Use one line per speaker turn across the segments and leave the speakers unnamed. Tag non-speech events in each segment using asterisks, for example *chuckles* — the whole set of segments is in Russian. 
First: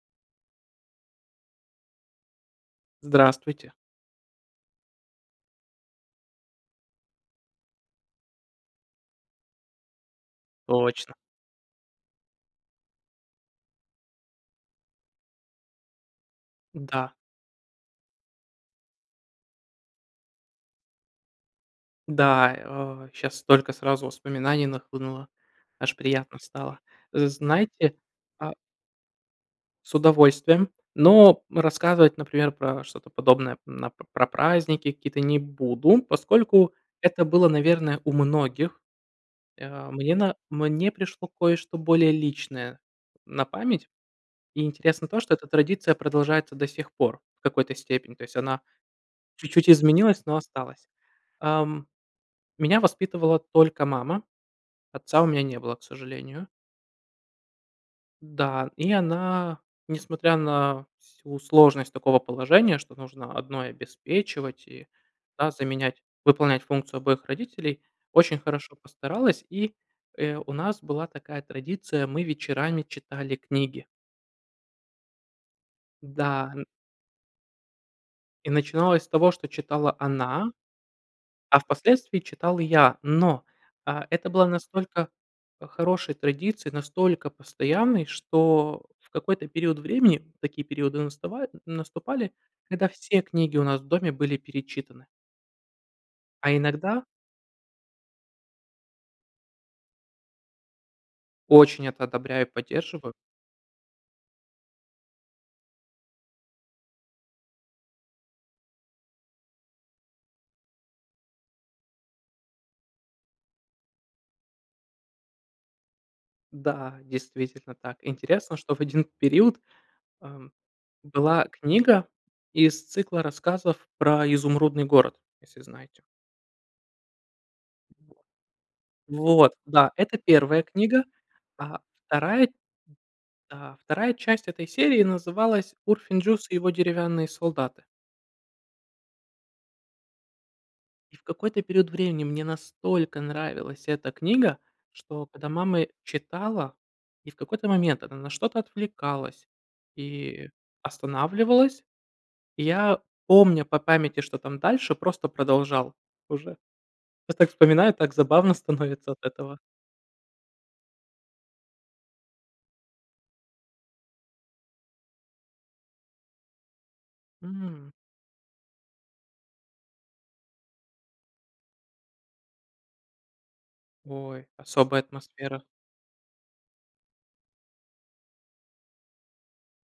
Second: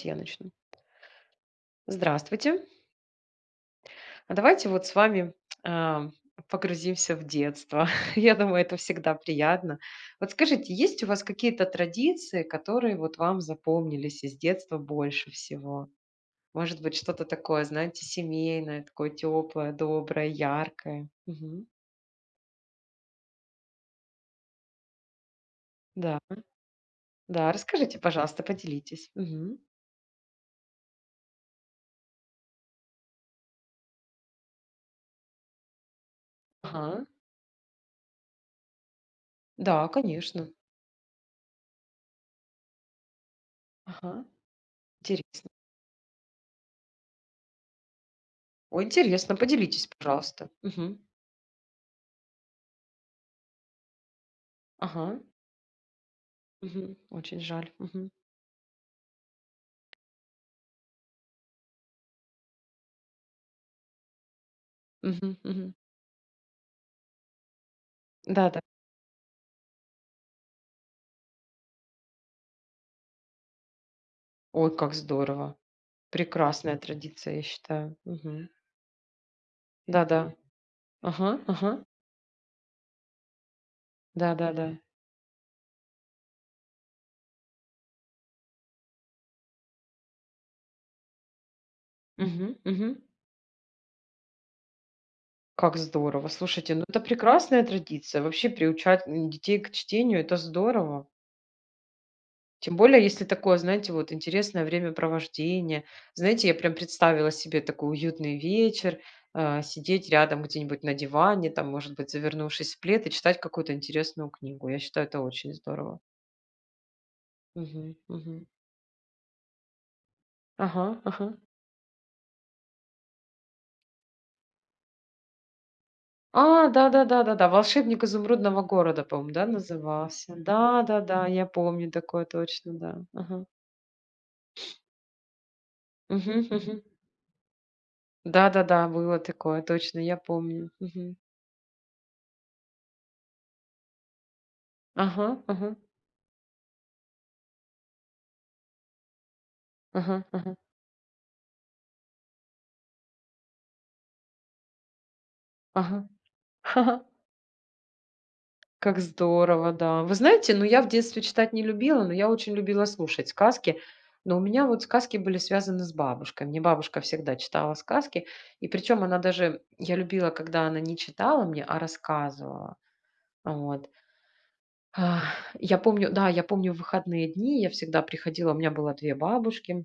Те я начну. Здравствуйте.
Здравствуйте.
А, давайте вот с вами, ам, а, погрузимся в детство. *chuckles* Я думаю, это всегда приятно. Вот скажите, есть у
Точно.
вас какие-то традиции, которые вот вам запомнились из детства больше всего? Может быть,
Да.
что-то такое, знаете, семейное, такое тёплое, доброе, яркое? Мгм.
Да, э, щас столько сразу воспоминаний нахлынуло. Аж
Да,
приятно стало. З
да,
знаете,
расскажите, пожалуйста,
а
поделитесь. Мгм.
С удовольствием, но, м, рассказывать, например, про что-то подобное, м, а, по про праздники какие-то не буду, поскольку
Ага.
это было, наверное, у многих.
Да,
Э, мне на
конечно.
мне пришло кое-что более личное на память.
Ага,
И интересно то, что эта
интересно.
традиция продолжается до сих пор, в какой-то степени. То есть она
Ой, интересно,
чуть-чуть
поделитесь,
изменилась, но
пожалуйста.
осталась.
Мгм.
Ам, меня воспитывала только мама.
Ага.
Отца у меня не было, к сожалению.
Мгм. Очень жаль. Мгм.
Да, и она, несмотря на всю сложность такого положения, что нужно одной обеспечивать, и,
Мгм
да,
мгм.
заменять выполнять функцию обоих родителей, очень
Да-да.
хорошо постаралась и, э, у нас была такая традиция: мы вечерами читали книги.
Ой, как здорово.
Да, м.
Прекрасная традиция, я считаю. Мгм.
И начиналось с того, что читала
Да-да.
она,
Ага
а
ага.
впоследствии читал и я. Но, а, это было
Да-да-да.
настолько, э, хорошей традицией, настолько постоянной, что, в какой-то период времени такие периоды настава наступали,
Мгм
когда
мгм.
все книги у нас в доме были перечитаны.
Как здорово.
А
Слушайте, ну это
иногда
прекрасная традиция. Вообще приучать, м, детей к чтению это здорово.
Очень это одобряю, и
Тем более,
поддерживаю.
если такое, знаете, вот интересное времяпровождение. Знаете, я прям представила себе такой уютный вечер, а, сидеть рядом где-нибудь на диване, там может быть, завернувшись в плед и читать какую-то интересную книгу. Я считаю, это очень здорово.
Да, действительно
Мгм
так
мгм.
интересно, что в один период, ам,
Ага ага.
была книга из цикла рассказов про Изумрудный город, если знаете.
А да да да да да, "Волшебник изумрудного города", по-моему, да,
Вот, да, это
назывался.
1 книга,
Да-да-да, я
а
помню такое
2,
точно, да, ага.
а 2 часть этой серии называлась "Урфин
Мгм
Джюс и его
мгм.
деревянные солдаты".
Да-да-да, было такое, точно, я помню. Мгм.
И, в какой-то период времени мне настолько нравилась эта книга, что
Ага
когда
ага.
мамы читала и в какой-то момент она на что-то отвлекалась
Ага
и
ага.
останавливалась, я, помня по памяти, что там дальше, просто продолжал
Ага.
уже.
*laughs*
Я так вспоминаю, так забавно
Как
становится от этого.
здорово, да. Вы знаете, ну я в детстве читать не любила, но я очень любила слушать сказки, но у меня вот сказки были связаны с бабушкой. Мне бабушка всегда читала
М.
сказки, и причем она даже я любила, когда она не читала мне, а рассказывала а вот.
Ой, особая атмосфера.
Я помню, да, я помню выходные дни, я всегда приходила, у меня было 2 бабушки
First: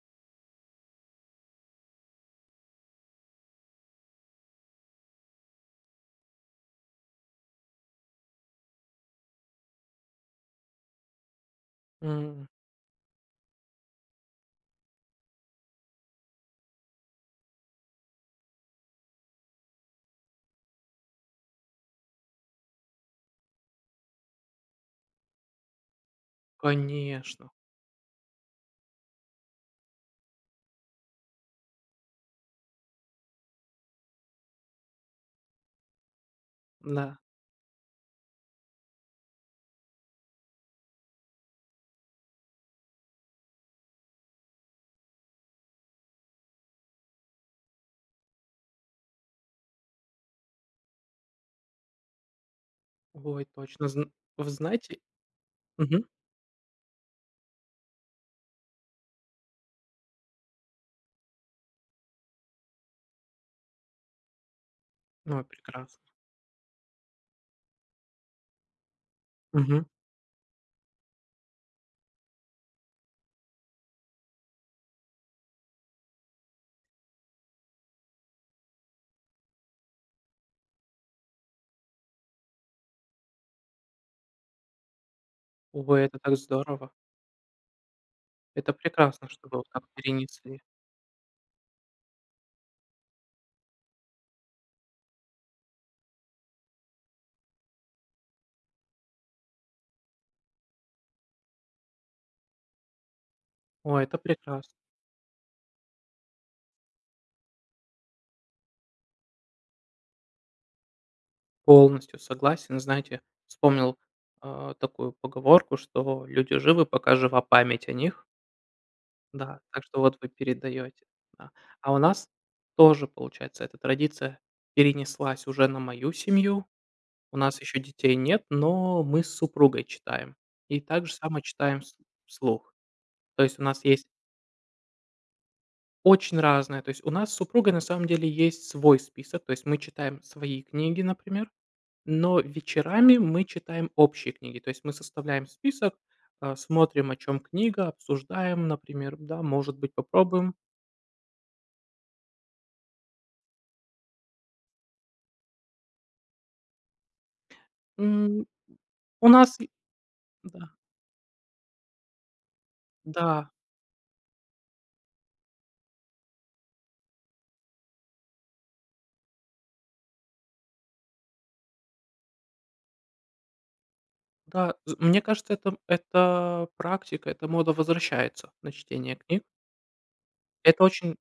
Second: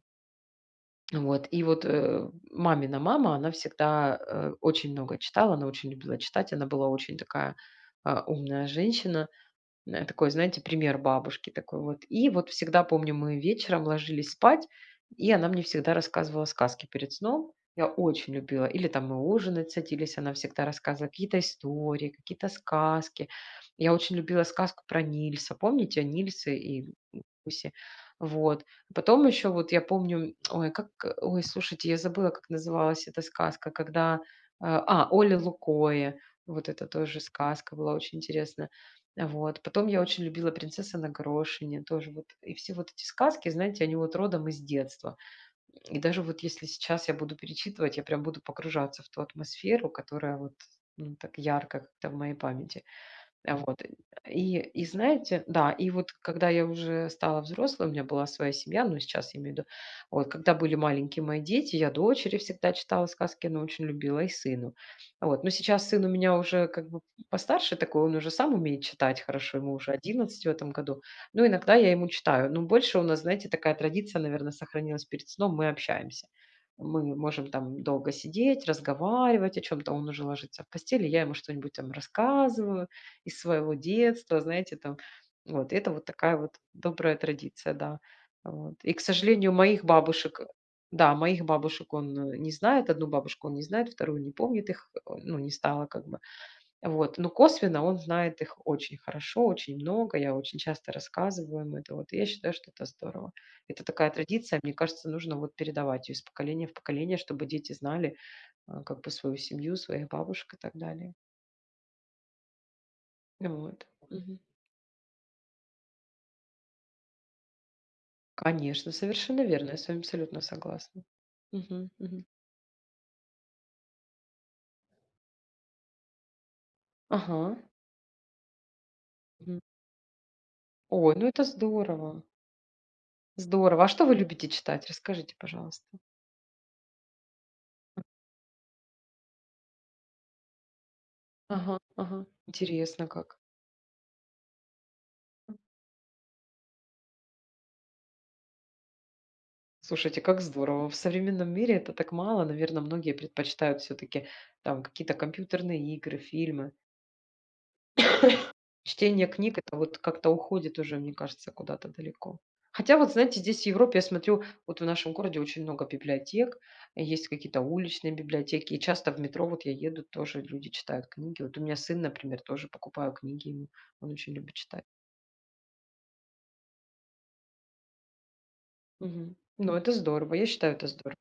а, вот и вот, э, мамина мама, она всегда, э, очень много читала, она очень любила читать, она была очень такая, а, умная женщина. Э, такой, знаете, пример бабушки такой вот. И
М.
вот всегда помню, мы вечером ложились спать, и она мне всегда рассказывала сказки перед сном. Я очень любила или там мы ужинать садились, она всегда рассказывала какие-то истории, какие-то сказки. Я очень любила сказку про Нильса. Помните о Нильсе и, м, м,
Конечно.
гусе? Вот, потом ещё вот я помню, *smacks lips* ой, как ой слушайте, я забыла, как называлась эта сказка когда, э, а, "Оле Лукойе". Вот это
Н-да.
тоже сказка была очень интересная. А вот потом я очень любила "Принцесса на горошине" тоже вот. И все вот эти сказки, знаете, они вот родом из детства. И даже вот если сейчас я буду перечитывать, я прям буду погружаться в ту атмосферу, которая вот ну так ярко как-то в моей памяти.
Ой,
А вот,
точно
э,
зн вы
и и
знаете?
знаете, да и
Мгм.
вот когда я уже стала взрослой, у меня была своя семья, но сейчас я имею в виду, вот когда были маленькие мои дети, я дочери всегда читала сказки, она очень любила и сыну. А
Но и
вот, но сейчас
прекрасно.
сын у меня уже как бы, м, постарше такой, он уже сам умеет читать хорошо, ему
Мгм.
уже 11 в этом году. Но иногда я ему читаю, но больше у нас, знаете, такая традиция, наверно, сохранилась перед сном мы общаемся. Мы можем там долго сидеть, разговаривать о чем-то, он уже ложится в постель и, я ему что-нибудь там рассказываю из своего детства знаете там. Вот и это вот
Ой, это так
такая вот
здорово.
добрая традиция, да, а,
Это
вот. И к
прекрасно, что
сожалению,
вы, вот, как
моих бабушек, э,
перенесли.
да моих бабушек он, э, не знает, одну бабушку он не знает, 2 он не помнит их, э, ну не стало как бы. А вот но косвенно, он знает их очень хорошо, очень много. Я очень часто рассказываю им это. Вот я считаю, что это здорово. Это
О,
такая
это
традиция,
прекрасно.
мне кажется, нужно вот передавать ее из поколения в поколение, чтобы дети знали, а, как бы свою семью, своих бабушек и так далее.
Полностью согласен. Знаете,
Э, вот.
вспомнил,
Мгм.
а, такую поговорку, что люди живы, пока жива память о них.
Конечно, совершенно
Да,
верно, я
так
с вами
что вот вы
абсолютно согласна.
передаёте, да.
Мгм
А у
мгм.
нас тоже получается эта традиция перенеслась уже на мою семью. У
Ага.
нас еще детей нет, но мы с
Мгм.
супругой читаем и также
Ой, ну,
само
это
читаем вс
здорово.
вслух. То есть у нас
Здорово, а
есть
что вы любите читать? Расскажите, пожалуйста.
Очень разные, то есть у нас с супругой на самом деле есть свой список, то есть мы читаем свои книги, например,
Ага ага,
но
интересно
вечерами
как.
мы читаем общие книги, то есть мы составляем список, а, смотрим, о чём книга, обсуждаем, например, да может быть
Слушайте, как
попробуем.
здорово. В современном мире это так мало. Наверно, многие предпочитают всё-таки там какие-то компьютерные игры, фильмы.
М,
*coughs* Чтение
у нас,
книг- это вот как-то
да.
уходит уже, мне кажется, куда-то далеко. Хотя, вот знаете,
Да.
здесь, в Европе, я смотрю, вот в нашем городе, очень много библиотек, и есть какие-то уличные библиотеки. И часто в метро, вот я еду, тоже люди читают книги. Вот у меня сын, например, тоже покупаю книги ему. Он очень любит
Да,
чита
з мне кажется, это это практика, эта мода возвращается на чтение
Мгм,
книг.
ну, это здорово, я считаю,
Это
это
очень
здор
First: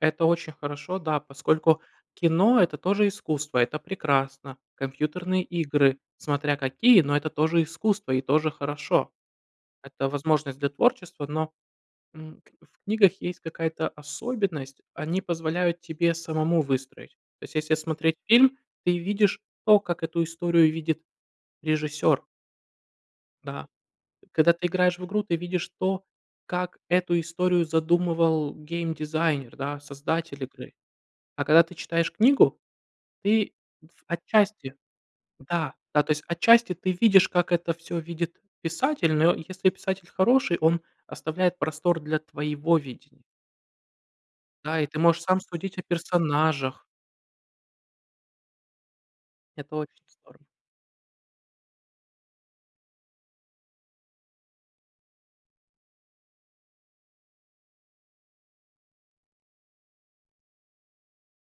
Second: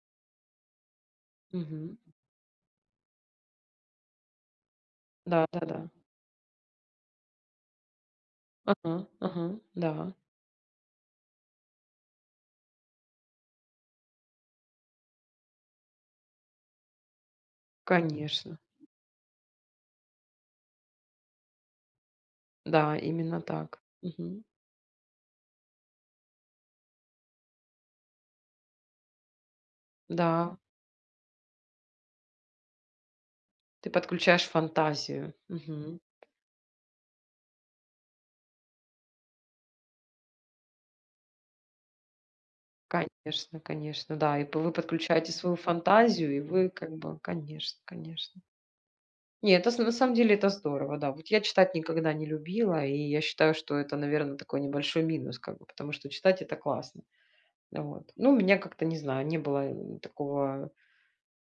это очень хорошо, да, поскольку
Мгм.
кино- это тоже искусство, это прекрасно. Компьютерные
Да, да, да.
игры- смотря какие, но это тоже искусство и тоже
Ага,
хорошо.
ага,
Это
да.
возможность для творчества, но, м, как бы, в книгах есть какая-то особенность: они позволяют тебе самому выстроить. То есть, если смотреть фильм,
Конечно.
ты видишь то, как эту историю видит режиссёр.
Да, именно
Да,
так. Мгм.
когда ты играешь в игру, видишь то, как эту историю задумывал геймдизайнер, да, создатель
Да.
игры, а когда ты читаешь книгу, ты,
Ты
в
подключаешь
отчасти
фантазию.
да,
Мгм.
да, то есть отчасти, ты видишь, как это всё видит писатель, но, если писатель хороший, он оставляет простор для твоего видения.
Конечно, конечно да. И пы вы
Да, и ты можешь
подключаете
сам
свою
судить о
фантазию, и вы
персонажах.
как бы конечно, конечно. Не эт
Это
с на
очень
самом деле
здорово.
это здорово, да. Вот я читать никогда не любила, и я считаю, что это, наверно, такой небольшой минус, как бы потому что читать это классно. Вот. Ну у меня как-то, не знаю, не было н такого,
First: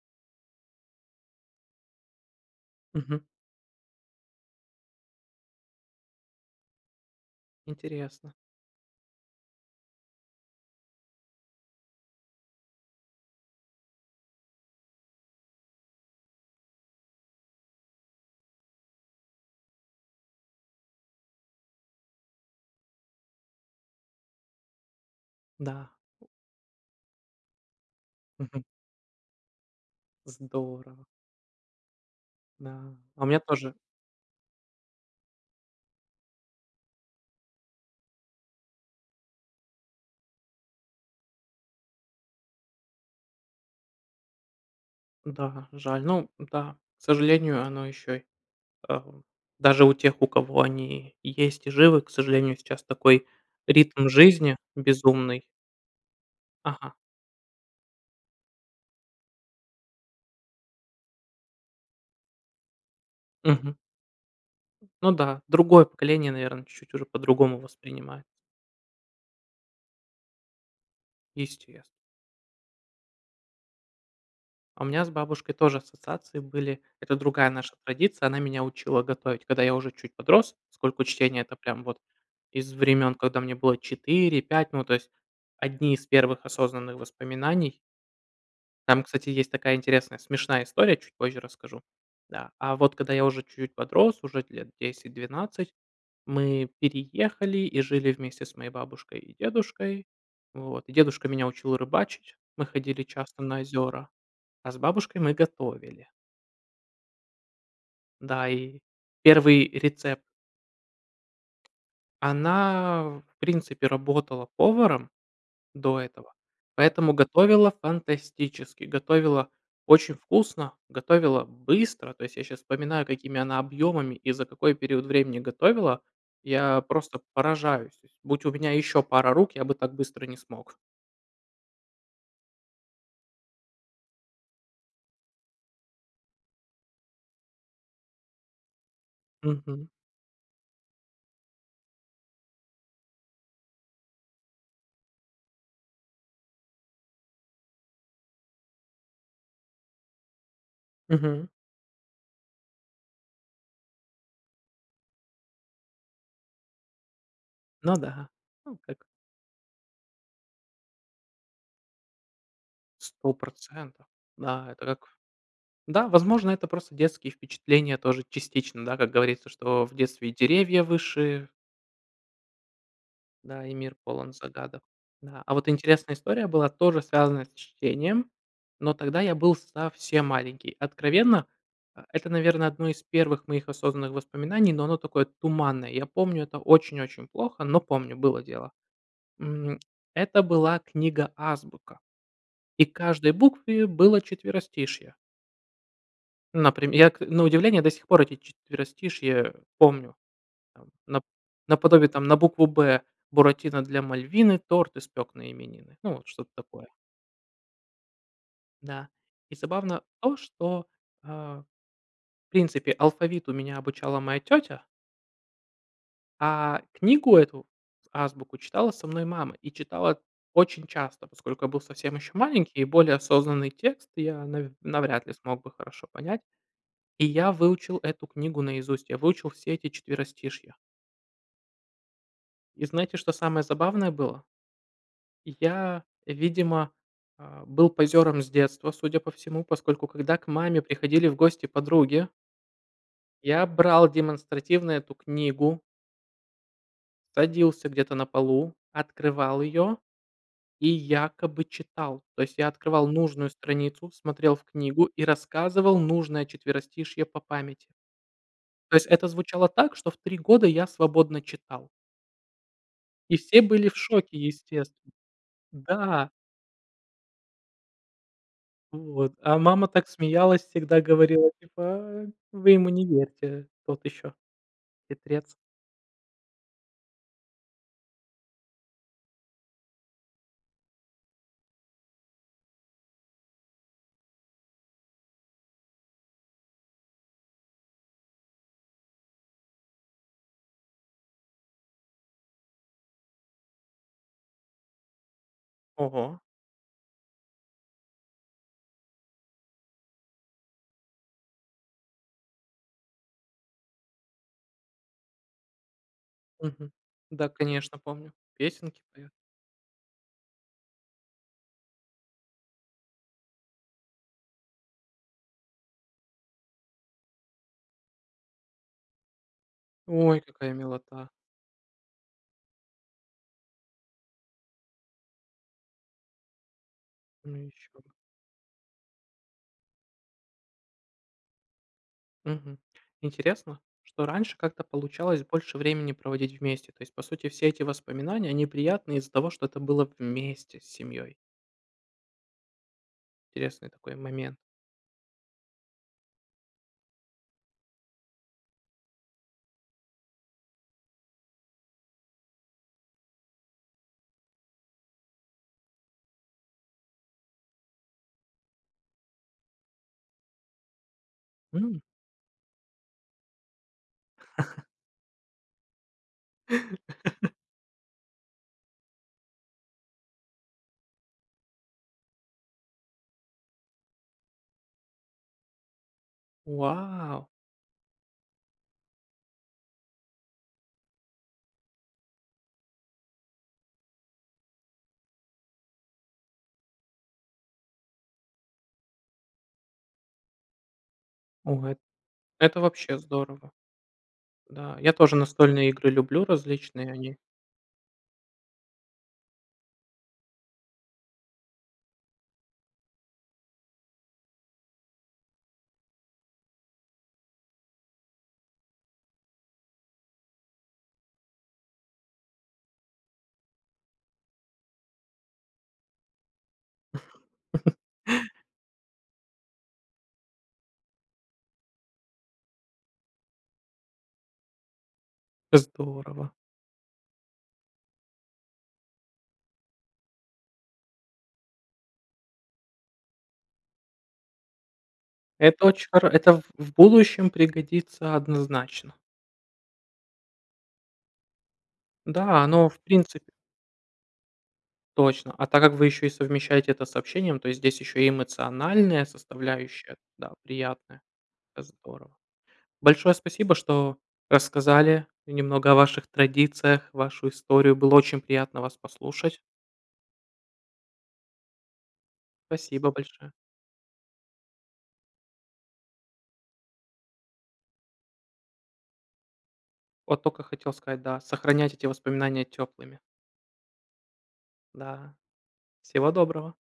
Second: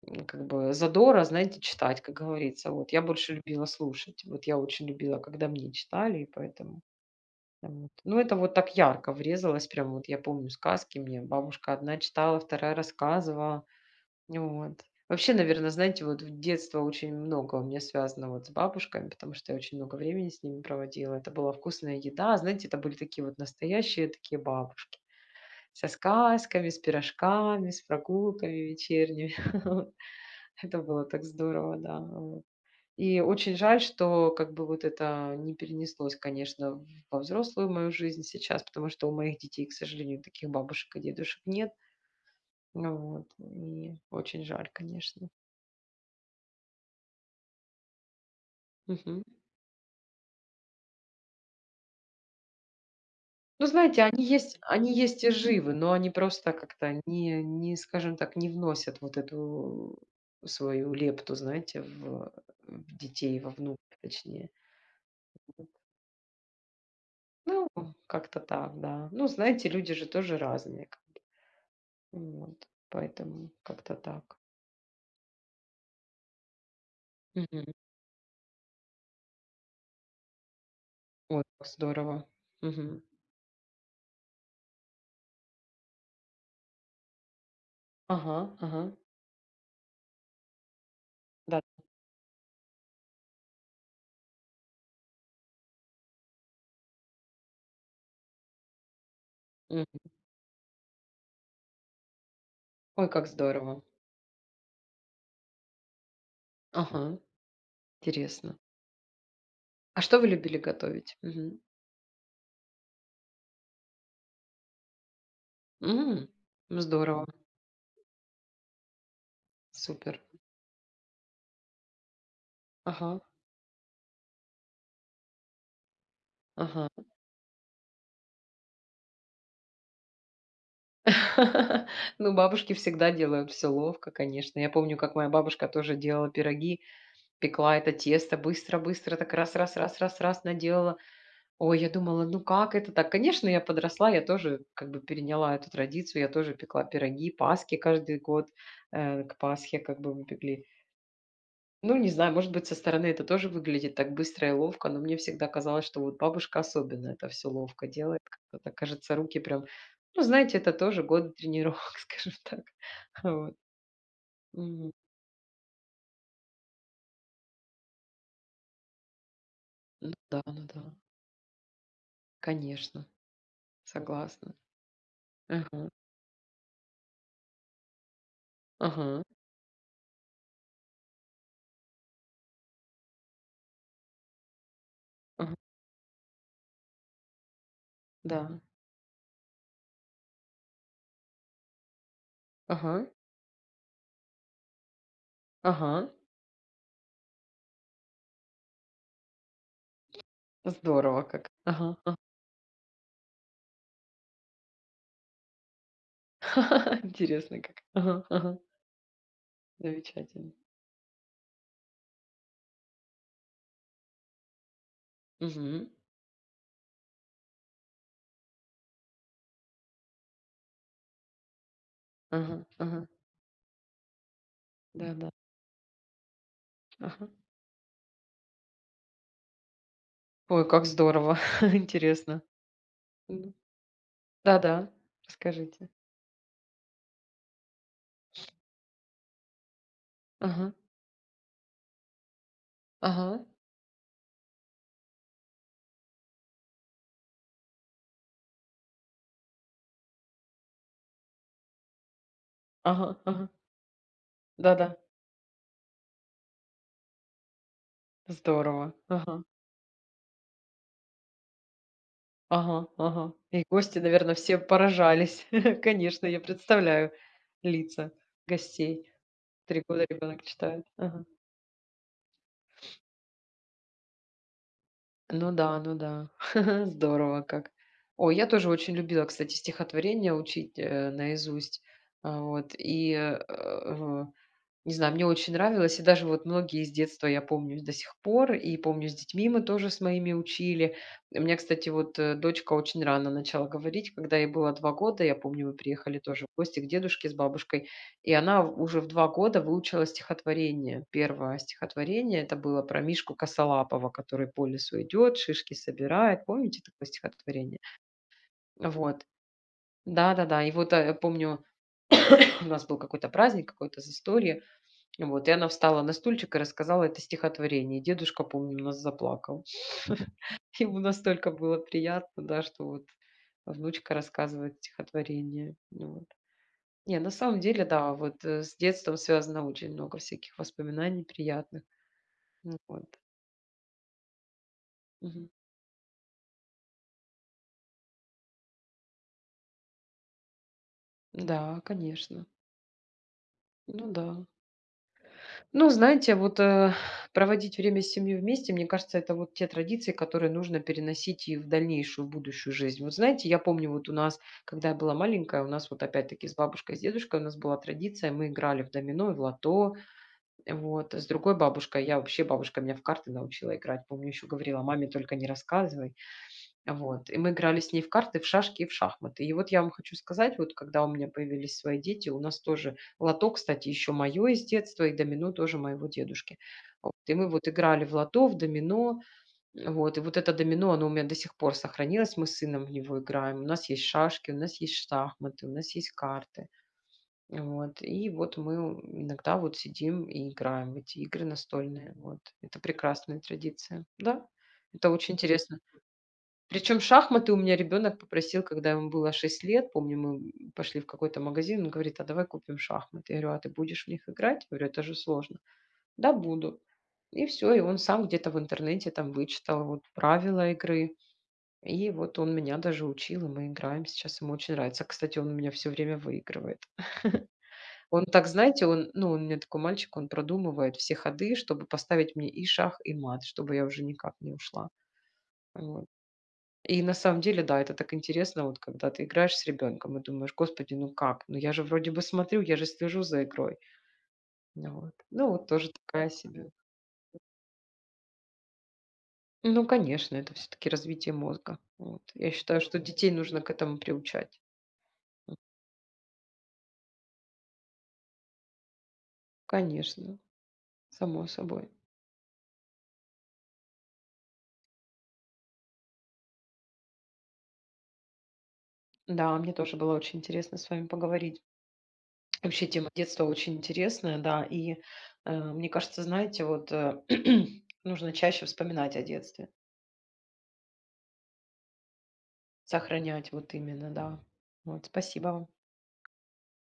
ну, как бы задора, знаете, читать, как говорится. Вот. Я
Мгм.
больше любила слушать, вот, я очень любила, когда мне читали и поэтому. Вот, ну
Интересно.
это так ярко врезалось, прям вот. Я помню сказки, мне бабушка одна читала, вторая рассказывала. Нь вот. Вообще, наверно, знаете вот, в детство очень много у меня, вот, связано с бабушками, потому что я очень много времени с ними проводила. Это была вкусная еда. Знаете, это были такие вот настоящие, такие, бабушки со
Да.
сказками, с пирожками, с прогулками
Мгм.
вечерними, *chuckles* вот. Это было
Здорово.
так здорово, да, вот.
Да.
И
А у меня
очень
тоже.
жаль, что, как бы, вот, это не перенеслось, конечно, во взрослую мою жизнь, сейчас потому что у моих детей, к сожалению, таких бабушек и дедушек нет. Вот. И очень жаль, конечно.
Да, жаль. Ну да, к сожалению, оно ещё, и ага,
Мгм.
даже у тех, у кого они есть и живы, к сожалению, сейчас такой
Ну знаете,
ритм
они
жизни
есть, они есть и
безумный.
живы, но они просто,
Ага.
как-то, ни а, не скажем так, не вносят вот эту свою лепту, знаете, в, э, в детей, во
Мгм.
внуков, точнее.
Ну да, другое поколение, наверное, чуть-чуть уже по-другому
Ну, э,
воспринимает.
как-то так, да. Ну, знаете, люди же тоже разные.
Естест
Вот. Поэтому как-то так.
А у меня с бабушкой тоже ассоциации были. Это другая
Мгм.
наша традиция: она меня учила готовить, когда я уже чуть подрос. Поскольку чтения-
Вот
это
по
прям вот
здорово.
из
Мгм.
времен, когда мне было 4-5. Ну, то есть одни из первых осознанных воспоминаний.
Ага, ага.
Там, кстати, есть такая интересная смешная история, чуть позже
Да.
расскажу, да. А вот когда я уже чуть-чуть подрос, уже лет 10-12, мы переехали и жили вместе с моей бабушкой и
Мгм.
дедушкой. Вот, и дедушка меня учил рыбачить, мы ходили
Ой, как
часто на
здорово.
озера, а с бабушкой мы готовили.
Ага,
Да,
интересно.
и 1
А что
рецепт.
вы любили готовить? Мгм.
Она, в принципе, работала поваром до
М,
этого,
ну
поэтому
здорово.
готовила- фантастически! Готовила очень
Супер.
вкусно, готовила быстро. То есть я сейчас вспоминаю,
Ага.
какими она объёмами и за какой период времени готовила. Я
Ага.
просто поражаюсь. То есть будь у меня ещё пара рук, я бы так быстро не смог.
*laughs* Ну, бабушки всегда делают всё ловко, конечно. Я помню, как моя бабушка тоже делала пироги, пекла это тесто, быстро-быстро, так, раз раз
Мгм.
раз раз раз наделала. Ой, я думала, ну как это так? Конечно, я подросла, я тоже, как бы, переняла эту традицию, я тоже пекла пироги, паски каждый год. Э, к Пасхе, как бы, мы пекли.
Мгм.
Ну, не знаю, может быть, со стороны это тоже выглядит так быстро и ловко, но мне всегда казалось, что вот бабушка, особенно, это всё ловко
Ну
делает.
да,
Как бы
ну, как
кажется, руки прям Ну, знаете, это тоже годы тренировок, скажем так.
сто
Вот.
процентов. Да, это
Мгм.
как да, возможно, это просто детские впечатления, тоже, частично. Да, как говорится, что в
Ну
детстве и
да, ну
деревья
да.
выше.
Конечно.
Да, и мир полон
Согласна.
загадок, да. А вот
Мгм.
интересная история была тоже связанная с чтением, но тогда
Ага.
я был совсем маленький. Откровенно, э, это, наверно, одно из первых моих осознанных воспоминаний, но оно такое
Ага.
туманное. Я помню это очень-очень плохо, но помню было
Да.
дело. Мгм. Это была книга "Азбука", и к
Ага.
каждой букве было четверостишье.
Ага.
Наприм я к на удивление, до сих пор эти четверостишье помню. Там нап
Здорово как. Ага.
наподобие,
А.
там, на букву "Б": Буратино для Мальвины торт испек на именины. Ну вот что-то такое.
*laughs* Интересный как. Ага, ага.
Да. И забавно то,
Замечательно.
что, э, в принципе, алфавиту меня обучала моя тетя
Мгм.
а книгу эту с "Азбуку", читала со мной мама и читала очень часто, поскольку я был совсем еще
Ага,
маленький и
ага.
более осознанный текст я навь
Да,
навряд
да.
ли смог бы хорошо понять. И
Ага.
я выучил эту книгу наизусть, я выучил все эти
Ой,
четверостишья.
как здорово, *laughs* интересно.
И знаете, что
Ну.
самое забавное было?
Да-да,
И
расскажите.
я, видимо, э, был позером с
*sniffs*
детства, судя по всему, поскольку, когда к
Ага.
маме приходили в гости подруги
Ага.
я брал демонстративно эту книгу садился где-то на полу, открывал ее и якобы читал. То есть, я открывал
Ага. Ага.
нужную страницу, смотрел в
Да-да.
книгу и рассказывал нужное четверостишье по памяти.
Здорово.
То есть это
Ага.
звучало так, что в 3 года я свободно читал.
Ага, ага.
И все
И
были в
гости, наверное,
шоке
все
естественно.
поражались. *laughs* Конечно,
Да.
я представляю лица гостей.
Вот, а
3
мама
года
так
ребёнок
смеялась,
читает?!
всегда
Ага.
говорила, типа: "А, вы ему
*sniffs*
не верьте. Тот ещё.
Ну
Хитрец".
да, ну да. *laughs* Здорово как! Ой, я тоже очень любила, кстати, стихотворения учить, э, наизусть. Э, вот и, э, *grunts* в не знаю. Мне очень нравилось, и даже вот многие из детства я помню и с до сих пор, и помню с детьми мы тоже с моими учили. У меня, кстати, вот, э, дочка очень рано начала говорить, когда ей было 2 года, я помню мы приехали
Ого!
тоже в гости к дедушке с бабушкой, и она в уже в 2 года выучила стихотворение. 1 стихотворение- это было про мишку косолапого, который по лесу идет, шишки собирает. Помните
Мгм.
такое
Да,
стихотворение?
конечно, помню. Песенки
Вот.
поют.
Да-да-да. И вот, э, помню, *coughs* у нас был какой-то праздник какое-то застолье, *sniffs* и вот и она встала на стульчик и рассказала это стихотворение. И дедушка, помню, у нас заплакал. *sniffs*
Ой,
*laughs*
какая
Ему
милота!
настолько было приятно, да, что вот внучка рассказывает стихотворение. Вот. Не, на
Ну
самом деле,
ещё бы!
да, вот, э, с детством связано очень много всяких воспоминаний приятных.
Мгм.
Ну вот.
Интересно, что раньше как-то получалось
Мгм.
больше времени проводить вместе, то есть, по сути, все эти воспоминания, они приятные из-за того, что это было вместе с семьёй.
Н-да, конечно.
Интересный
Ну
такой
да.
момент.
Ну, знаете, вот, э, *exhales* проводить время с семьей вместе, мне кажется, это вот те традиции, которые нужно переносить и в дальнейшую, будущую жизнь. Вот знаете, я помню, вот у нас, когда я была маленькая, у нас вот, опять-таки, с бабушкой и с дедушкой у нас была традиция: мы играли в домино, и в лото. Э, вот. С другой
М!
бабушкой я вообще, бабушка меня в карты научила играть. Помню, ещё говорила:
*laughs*
"Маме только не рассказывай". *sniffs* Вот. И мы
*laughs*
играли с ней в карты, в шашки и в шахматы. И вот я вам хочу сказать, вот когда у меня появились свои дети, у нас тоже лото, кстати, ещё моё из детства и домино тоже моего дедушки. Вот. И
Вау!
мы вот играли в лото, в домино. Вот. И вот это домино, оно у меня до сих пор сохранилось, мы с сыном в него играем. У нас есть шашки, у нас есть шахматы, у нас есть карты. *sniffs* Э, вот. И вот мы *grunts* иногда вот сидим и играем в эти игры
Ой! Эт
настольные. Вот. Это
это вообще
прекрасная
здорово.
традиция. Да,
Да.
это
Я
очень
тоже
интересно.
настольные игры люблю,
Причем
различные они.
шахматы у меня ребенок попросил, когда ему было 6 лет, помню, мы *grunts* пошли в какой-то магазин, он говорит: "А давай купим шахматы". Я говорю: "А ты будешь в них играть?" Я говорю: "Это же сложно". "Да, буду". И всё, и он сам где-то в интернете там вычитал вот правила игры. *sniffs* И вот он меня даже учил, и мы играем сейчас. Ему очень нравится. Кстати, он у меня всё время выигрывает. *laughs*
*laughs*
Он так, знаете, он, ну, он у меня такой мальчик, он продумывает все ходы, чтобы поставить мне и шах, и мат, чтобы я уже никак не ушла. Вот.
Здорово!
И на самом деле, да, это так интересно, вот когда ты играешь с ребенком и думаешь: Господи, ну как? Ну я же вроде бы смотрю, я же слежу за игрой. Н э, вот. Ну вот
Это
тоже
оч хоро
такая
это в
себе
в будущем пригодится однозначно.
Ну конечно, это всё-таки развитие мозга. Вот. Я
Да,
считаю,
оно в
что детей
принципе
нужно к этому приучать.
Точно,
М.
а так как вы ещё и совмещаете это с общением, то здесь ещё и эмоциональная составляющая,
Конечно,
да, приятная.
само
Это
собой.
здорово. Большое спасибо, что рассказали немного о ваших традициях, вашу историю. Было очень приятно вас
Да,
послушать.
мне тоже было очень интересно с вами поговорить. *swallows* Вообще, тема
Спасибо
детства
большое.
очень интересная, да, и, э, мне кажется, знаете, вот, э, *clears throat* нужно чаще вспоминать о детстве.
От тока хотел сказать, да, сохранять эти воспоминания тёплыми.
Сохранять, вот именно, да. Вот.
Да.
Спасибо вам.
Всего доброго!